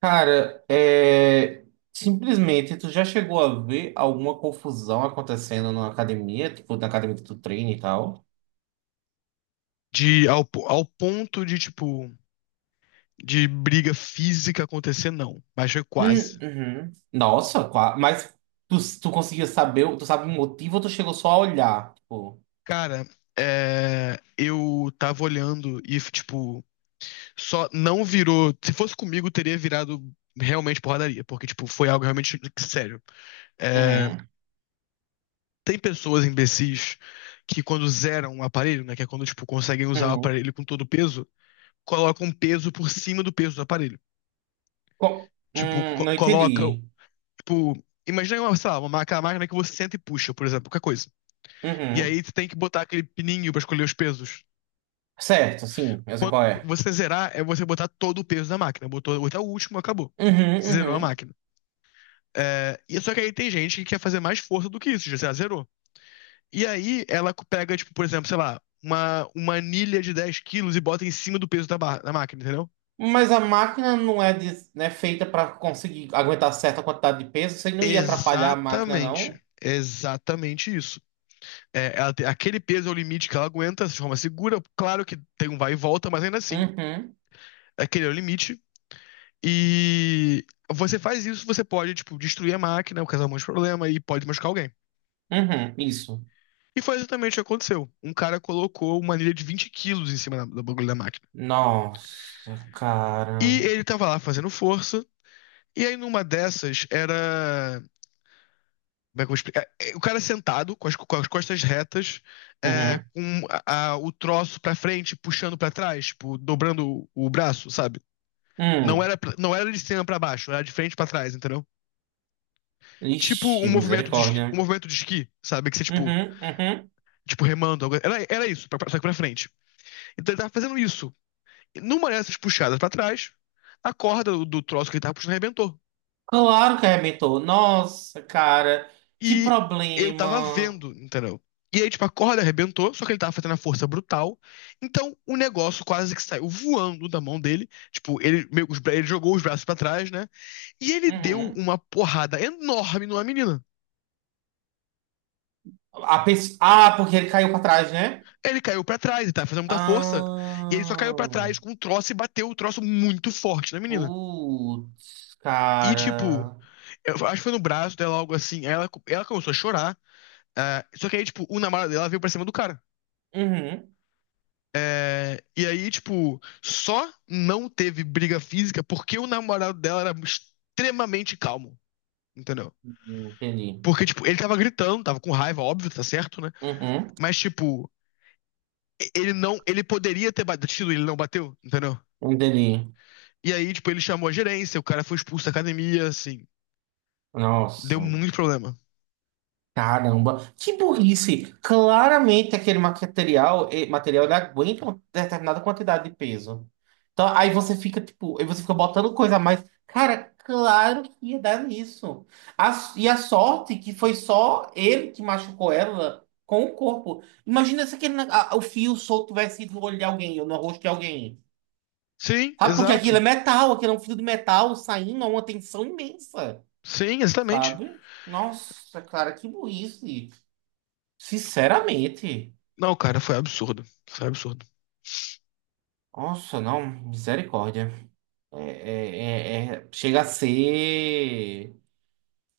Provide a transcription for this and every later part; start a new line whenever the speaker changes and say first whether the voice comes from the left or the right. right: Cara, simplesmente tu já chegou a ver alguma confusão acontecendo na academia, tipo na academia que tu treina e tal?
left: Ao ponto de, tipo, de briga física acontecer, não. Mas foi quase.
right: Uhum. Nossa, mas tu conseguiu saber, tu sabe o motivo ou tu chegou só a olhar? Tipo,
left: Cara, eu tava olhando e, tipo, só não virou. Se fosse comigo, teria virado realmente porradaria, porque, tipo, foi algo realmente sério. É,
right: uhum,
left: tem pessoas imbecis que, quando zeram o aparelho, né, que é quando, tipo, conseguem usar o
right: uhum.
left: aparelho com todo o peso, colocam um peso por cima do peso do aparelho.
right: Co-
left: Tipo,
right: hum,
left: co-
right: não
left: coloca
right: entendi.
left: Tipo, imagina uma, sei lá, uma máquina que você senta e puxa, por exemplo, qualquer coisa. E
right: Uhum.
left: aí você tem que botar aquele pininho pra escolher os pesos.
right: Certo, sim, eu sei qual é.
left: Você zerar é você botar todo o peso da máquina. Botou até o último, acabou.
right: Uhum,
left: Você zerou a
right: uhum.
left: máquina. É, e só que aí tem gente que quer fazer mais força do que isso, já sei lá, zerou. E aí ela pega, tipo, por exemplo, sei lá, uma anilha de 10 quilos e bota em cima do peso da máquina, entendeu?
right: Mas a máquina não é, não é feita pra conseguir aguentar certa quantidade de peso, você não ia atrapalhar a máquina,
left: Exatamente.
right: não?
left: Exatamente isso. É, ela aquele peso é o limite que ela aguenta de forma segura. Claro que tem um vai e volta, mas ainda assim,
right: Uhum.
left: aquele é o limite. E você faz isso, você pode, tipo, destruir a máquina, causar um monte de problema e pode machucar alguém.
right: Uhum, isso.
left: E foi exatamente o que aconteceu. Um cara colocou uma anilha de 20 quilos em cima do bagulho da máquina.
right: Nossa, cara.
left: E ele tava lá fazendo força. E aí, numa dessas, era. Como é que eu vou explicar? O cara sentado, com as costas retas,
right: Uhum.
left: com o troço pra frente, puxando pra trás, tipo, dobrando o braço, sabe? Não
right: Hum.
left: era, pra- não era de cima pra baixo, era de frente pra trás, entendeu? Tipo um
right: Ixi,
left: movimento de, es-
right: misericórdia.
left: um movimento de esqui, sabe? Que você, tipo,
right: Uhum, uhum.
left: tipo remando. Era isso, só que pra frente. Então ele tava fazendo isso. E numa dessas puxadas pra trás, a corda do troço que ele tava puxando arrebentou.
right: Claro que arrebentou. Nossa, cara. Que
left: E eu tava
right: problema.
left: vendo, entendeu? E aí, tipo, a corda arrebentou, só que ele tava fazendo a força brutal. Então, o negócio quase que saiu voando da mão dele. Tipo, ele jogou os braços pra trás, né? E ele deu
right: Uhum.
left: uma porrada enorme numa menina.
right: Ah, porque ele caiu pra trás, né?
left: Ele caiu pra trás, ele tava fazendo muita força. E ele só caiu pra
right: Ah.
left: trás com um troço e bateu o troço muito forte na menina.
right: Putz,
left: E, tipo,
right: cara.
left: eu acho que foi no braço dela, algo assim. Aí ela começou a chorar. Ah, só que aí, tipo, o namorado dela veio pra cima do cara.
right: Uhum.
left: É, e aí, tipo, só não teve briga física porque o namorado dela era extremamente calmo, entendeu?
right: Entendi.
left: Porque, tipo, ele tava gritando, tava com raiva, óbvio, tá certo, né?
right: Uhum.
left: Mas, tipo, ele não, ele poderia ter batido, ele não bateu, entendeu?
right: Entendi.
left: E aí, tipo, ele chamou a gerência, o cara foi expulso da academia, assim. Deu
right: Nossa.
left: muito problema.
right: Caramba, que burrice! Claramente aquele material ele aguenta uma determinada quantidade de peso. Então aí você fica tipo, aí você fica botando coisa a mais. Cara, claro que ia dar nisso. E a sorte que foi só ele que machucou ela com o corpo. Imagina se aquele, o fio solto tivesse ido no olho de alguém ou no rosto de alguém.
left: Sim,
right: Sabe? Porque aquilo é
left: exato.
right: metal, aquilo é um fio de metal saindo a uma tensão imensa,
left: Sim, exatamente.
right: sabe? Nossa, cara, que burrice. Sinceramente,
left: Não, cara, foi absurdo. Foi absurdo.
right: nossa, não, misericórdia. Chega a ser.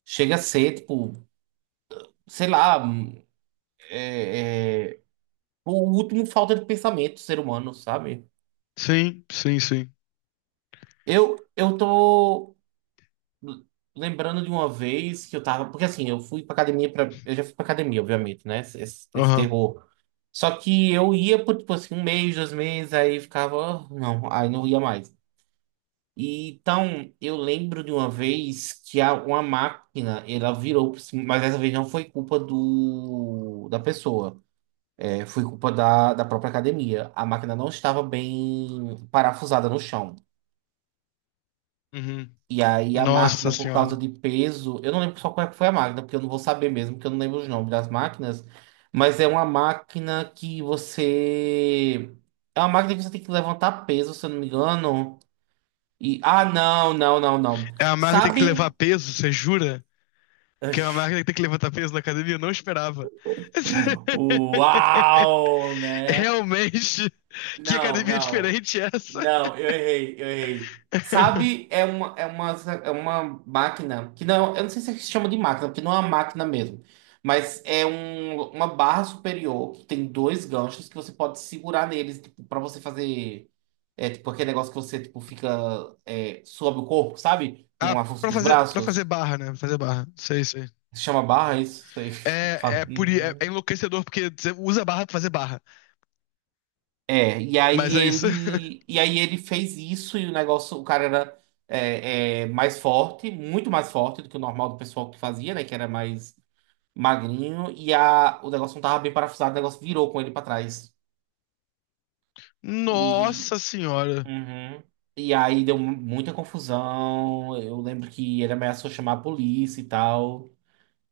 right: Chega a ser, tipo, sei lá, o último falta de pensamento do ser humano, sabe?
left: Sim, sim, sim.
right: Eu tô lembrando de uma vez que eu tava. Porque assim, eu fui pra academia pra. Eu já fui pra academia, obviamente, né? Esse
left: Aham.
right: terror. Só que eu ia por, tipo assim, um mês, dois meses, aí ficava. "Ah, não, aí não ia mais." E, então, eu lembro de uma vez que uma máquina, ela virou, mas dessa vez não foi culpa da pessoa, foi culpa da própria academia. A máquina não estava bem parafusada no chão.
left: Uhum.
right: E aí a
left: Nossa
right: máquina, por
left: senhora.
right: causa de peso, eu não lembro só qual é que foi a máquina, porque eu não vou saber mesmo, porque eu não lembro os nomes das máquinas, mas é uma máquina que você... É uma máquina que você tem que levantar peso, se eu não me engano. Ah, não, não, não, não.
left: É uma máquina que tem que levar
right: Sabe...
left: peso, você jura? Que é uma máquina que tem que levantar peso na academia? Eu não esperava.
right: Uau, né?
left: Realmente, que
right: Não,
left: academia
right: não.
left: diferente é essa?
right: Não, eu errei, eu errei. Sabe, é uma máquina que não, eu não sei se chama de máquina, porque não é uma máquina mesmo, mas é uma barra superior que tem dois ganchos que você pode segurar neles, tipo, para você fazer tipo aquele negócio que você tipo fica sob o corpo, sabe?
left: Ah,
right: Com a força
left: pra
right: dos
left: fazer, pra fazer
right: braços.
left: barra, né? Fazer barra. Sei, sei.
right: Se chama barra, é isso? Sei.
left: É enlouquecedor porque você usa barra pra fazer barra.
right: É, e aí
left: Mas é isso.
right: ele, e aí ele fez isso e o negócio, o cara era mais forte, muito mais forte do que o normal do pessoal que fazia, né? Que era mais magrinho, e o negócio não tava bem parafusado, o negócio virou com ele pra trás. E,
left: Nossa senhora.
right: uhum. E aí deu muita confusão. Eu lembro que ele ameaçou chamar a polícia e tal.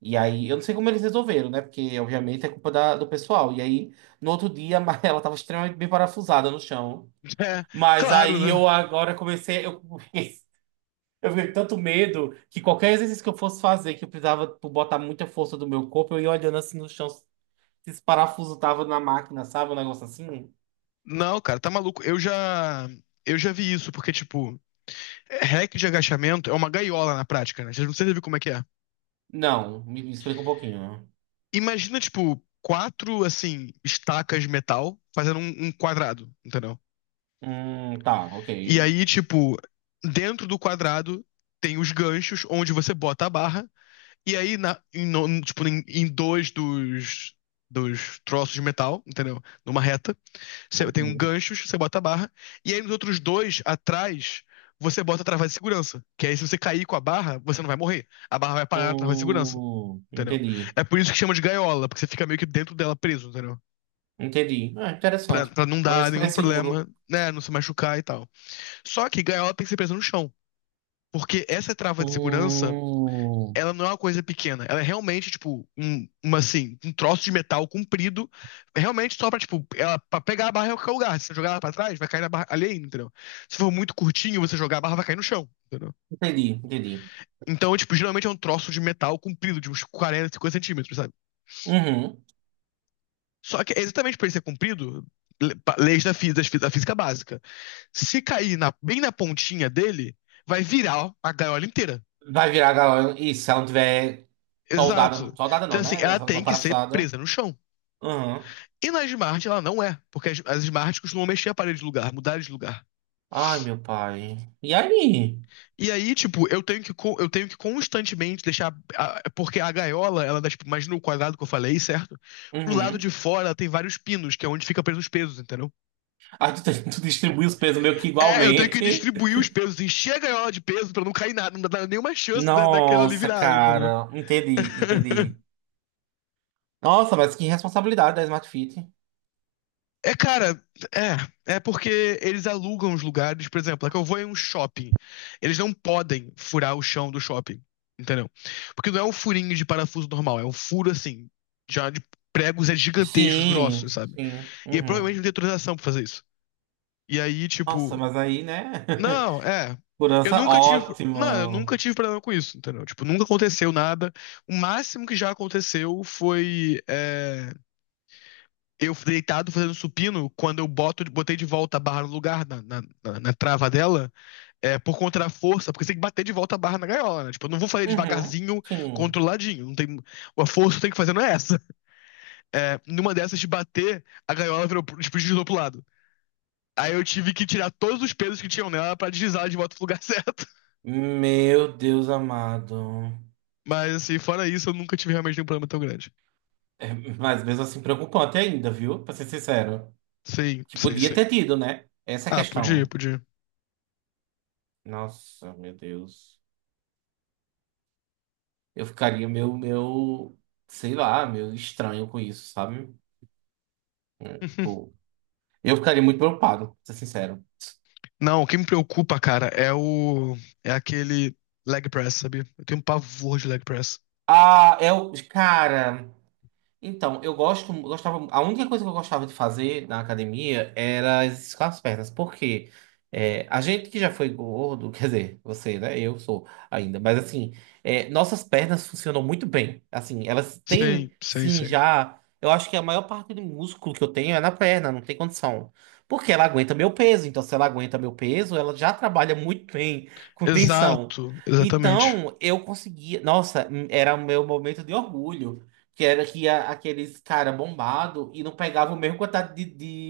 right: E aí, eu não sei como eles resolveram, né? Porque, obviamente, é culpa do pessoal. E aí, no outro dia, ela tava extremamente bem parafusada no chão.
left: É,
right: Mas
left: claro,
right: aí
left: né?
right: eu agora comecei, eu fiquei com tanto medo que qualquer exercício que eu fosse fazer, que eu precisava tipo, botar muita força do meu corpo, eu ia olhando assim no chão, se esse parafuso tava na máquina, sabe? Um negócio assim.
left: Não, cara, tá maluco. Eu já vi isso, porque, tipo, hack de agachamento é uma gaiola na prática, né? Vocês não sabem como é que é.
right: Não, me explica um pouquinho.
left: Imagina, tipo, quatro, assim, estacas de metal fazendo um quadrado, entendeu?
right: Tá, ok.
left: E aí, tipo, dentro do quadrado tem os ganchos onde você bota a barra. E aí, na, em, no- tipo, em dois dos troços de metal, entendeu? Numa reta, você tem um
right: Uhum.
left: gancho, você bota a barra. E aí, nos outros dois, atrás, você bota a trava de segurança. Que aí, se você cair com a barra, você não vai morrer. A barra vai parar na trava de segurança, entendeu?
right: Entendi.
left: É por isso que chama de gaiola, porque você fica meio que dentro dela preso, entendeu?
right: Entendi. Ah,
left: Pra,
right: interessante.
left: pra não dar
right: Parece
left: nenhum
right: mais
left: problema,
right: seguro.
left: né? Não se machucar e tal. Só que gaiola tem que ser presa no chão. Porque essa trava de segurança
right: Hum,
left: ela não é uma coisa pequena. Ela é realmente, tipo, assim, um troço de metal comprido, realmente só tipo, pra pegar a barra em qualquer lugar. Se você jogar ela pra trás, vai cair na barra alheia, entendeu? Se for muito curtinho, você jogar a barra, vai cair no chão, entendeu?
right: entendi, entendi.
left: Então, tipo, geralmente é um troço de metal comprido, de uns 40 50 centímetros, sabe?
right: Uhum.
left: Só que é exatamente por ele ser comprido, leis da, fí- das fí- da física básica. Se cair bem na pontinha dele, vai virar a gaiola inteira.
right: Vai virar galera. Isso, se ela não tiver soldada,
left: Exato.
right: soldada não,
left: Então, assim,
right: né?
left: ela
right: Essa não foi
left: tem que ser
right: parafusada.
left: presa no chão.
right: Uhum.
left: E na Smart ela não é, porque as Smart costumam mexer a parede de lugar, mudar de lugar.
right: Ai, meu pai. E aí?
left: E aí, tipo, eu tenho que constantemente deixar. Porque a gaiola, ela dá, tipo, imagina o quadrado que eu falei, certo? Pro lado de
right: Uhum.
left: fora ela tem vários pinos, que é onde fica preso os pesos, entendeu?
right: Aí tu, tu distribui os pesos meio que
left: Eu tenho que
right: igualmente.
left: distribuir os pesos, encher a gaiola de peso pra não cair nada, não dar nenhuma chance daquela ali
right: Nossa,
left: virar, entendeu?
right: cara. Entendi, entendi. Nossa, mas que responsabilidade da Smart Fit.
left: É, cara, é. É porque eles alugam os lugares, por exemplo, é que eu vou em um shopping. Eles não podem furar o chão do shopping, entendeu? Porque não é um furinho de parafuso normal, é um furo assim, já de pregos é gigantescos, grossos,
right: Sim,
left: sabe?
right: sim.
left: E provavelmente
right: Uhum.
left: não tem autorização pra fazer isso. E aí,
right: Nossa,
left: tipo,
right: mas aí, né?
left: não, é. Eu
right: Segurança
left: nunca tive, não, eu
right: ótima.
left: nunca tive problema com isso, entendeu? Tipo, nunca aconteceu nada. O máximo que já aconteceu foi, eu deitado fazendo supino, quando botei de volta a barra no lugar, na trava dela, é por conta da força, porque você tem que bater de volta a barra na gaiola, né? Tipo, eu não vou fazer
right: Uhum,
left: devagarzinho,
right: sim.
left: controladinho. Não tem, a força que eu tenho que fazer não é essa. É, numa dessas de bater, a gaiola virou, tipo, deslizou pro lado. Aí eu tive que tirar todos os pesos que tinham nela pra deslizar ela de volta pro lugar certo.
right: Meu Deus amado.
left: Mas, assim, fora isso, eu nunca tive realmente nenhum problema tão grande.
right: É, mas mesmo assim preocupante ainda, viu? Pra ser sincero.
left: Sim,
right: Que
left: sim,
right: podia
left: sim.
right: ter tido, né? Essa é a
left: Ah, podia,
right: questão.
left: podia.
right: Nossa, meu Deus. Eu ficaria meu, sei lá, meu estranho com isso, sabe? É, tipo, eu ficaria muito preocupado, pra ser sincero.
left: Não, o que me preocupa, cara, é o. É aquele leg press, sabe? Eu tenho um pavor de leg press.
right: Ah, é o. Cara. Então, eu gostava, a única coisa que eu gostava de fazer na academia era exercício com as pernas, porque a gente que já foi gordo, quer dizer, você, né? Eu sou ainda, mas assim, nossas pernas funcionam muito bem. Assim, elas têm,
left: Sim, sim,
right: sim,
left: sim.
right: já. Eu acho que a maior parte do músculo que eu tenho é na perna, não tem condição. Porque ela aguenta meu peso, então se ela aguenta meu peso, ela já trabalha muito bem com tensão.
left: Exato, exatamente.
right: Então, eu conseguia. Nossa, era o meu momento de orgulho. Que era que aqueles cara bombado e não pegava o mesmo quantidade de,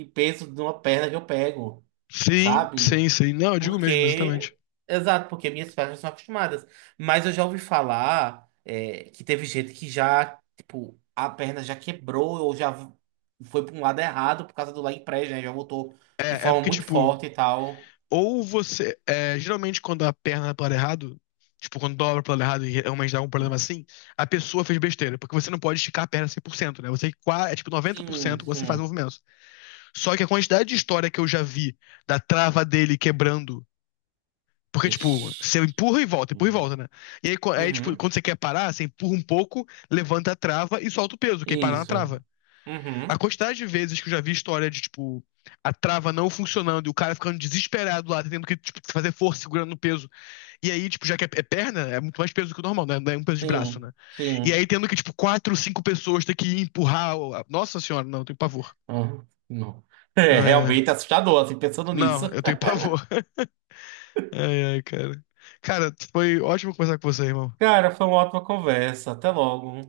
right: de peso de uma perna que eu pego,
left: Sim,
right: sabe?
left: sim, sim. Não, eu digo mesmo,
right: Porque.
left: exatamente.
right: Exato, porque minhas pernas são acostumadas. Mas eu já ouvi falar que teve gente que já, tipo, a perna já quebrou ou já foi para um lado errado por causa do leg press, né? Já voltou de
left: É
right: forma
left: porque,
right: muito
left: tipo,
right: forte e tal.
left: ou você. É, geralmente, quando a perna é pro lado errado, tipo, quando dobra pro lado errado e realmente dá um problema
right: Uhum.
left: assim, a pessoa fez besteira. Porque você não pode esticar a perna 100%, né? Você é tipo
right: Sim,
left: 90% você faz o
right: sim.
left: movimento. Só que a quantidade de história que eu já vi da trava dele quebrando. Porque, tipo,
right: Ixi.
left: você empurra e volta, né? E aí, tipo,
right: Uhum.
left: quando você quer parar, você empurra um pouco, levanta a trava e solta o peso, que aí para na
right: Isso.
left: trava.
right: Uhum.
left: A quantidade de vezes que eu já vi história de, tipo, a trava não funcionando e o cara ficando desesperado lá, tendo que, tipo, fazer força segurando no peso. E aí, tipo, já que é perna, é muito mais peso do que o normal, né? Não é um peso de braço,
right: Sim,
left: né? E
right: sim.
left: aí, tendo que, tipo, quatro, cinco pessoas ter que ir empurrar. Nossa senhora, não, eu tenho pavor.
right: Ah, não. É
left: Ai, ai.
right: realmente assustador, assim, pensando
left: Não,
right: nisso.
left: eu tenho pavor. Ai, ai, cara. Cara, foi ótimo conversar com você, irmão.
right: Cara, foi uma ótima conversa. Até logo.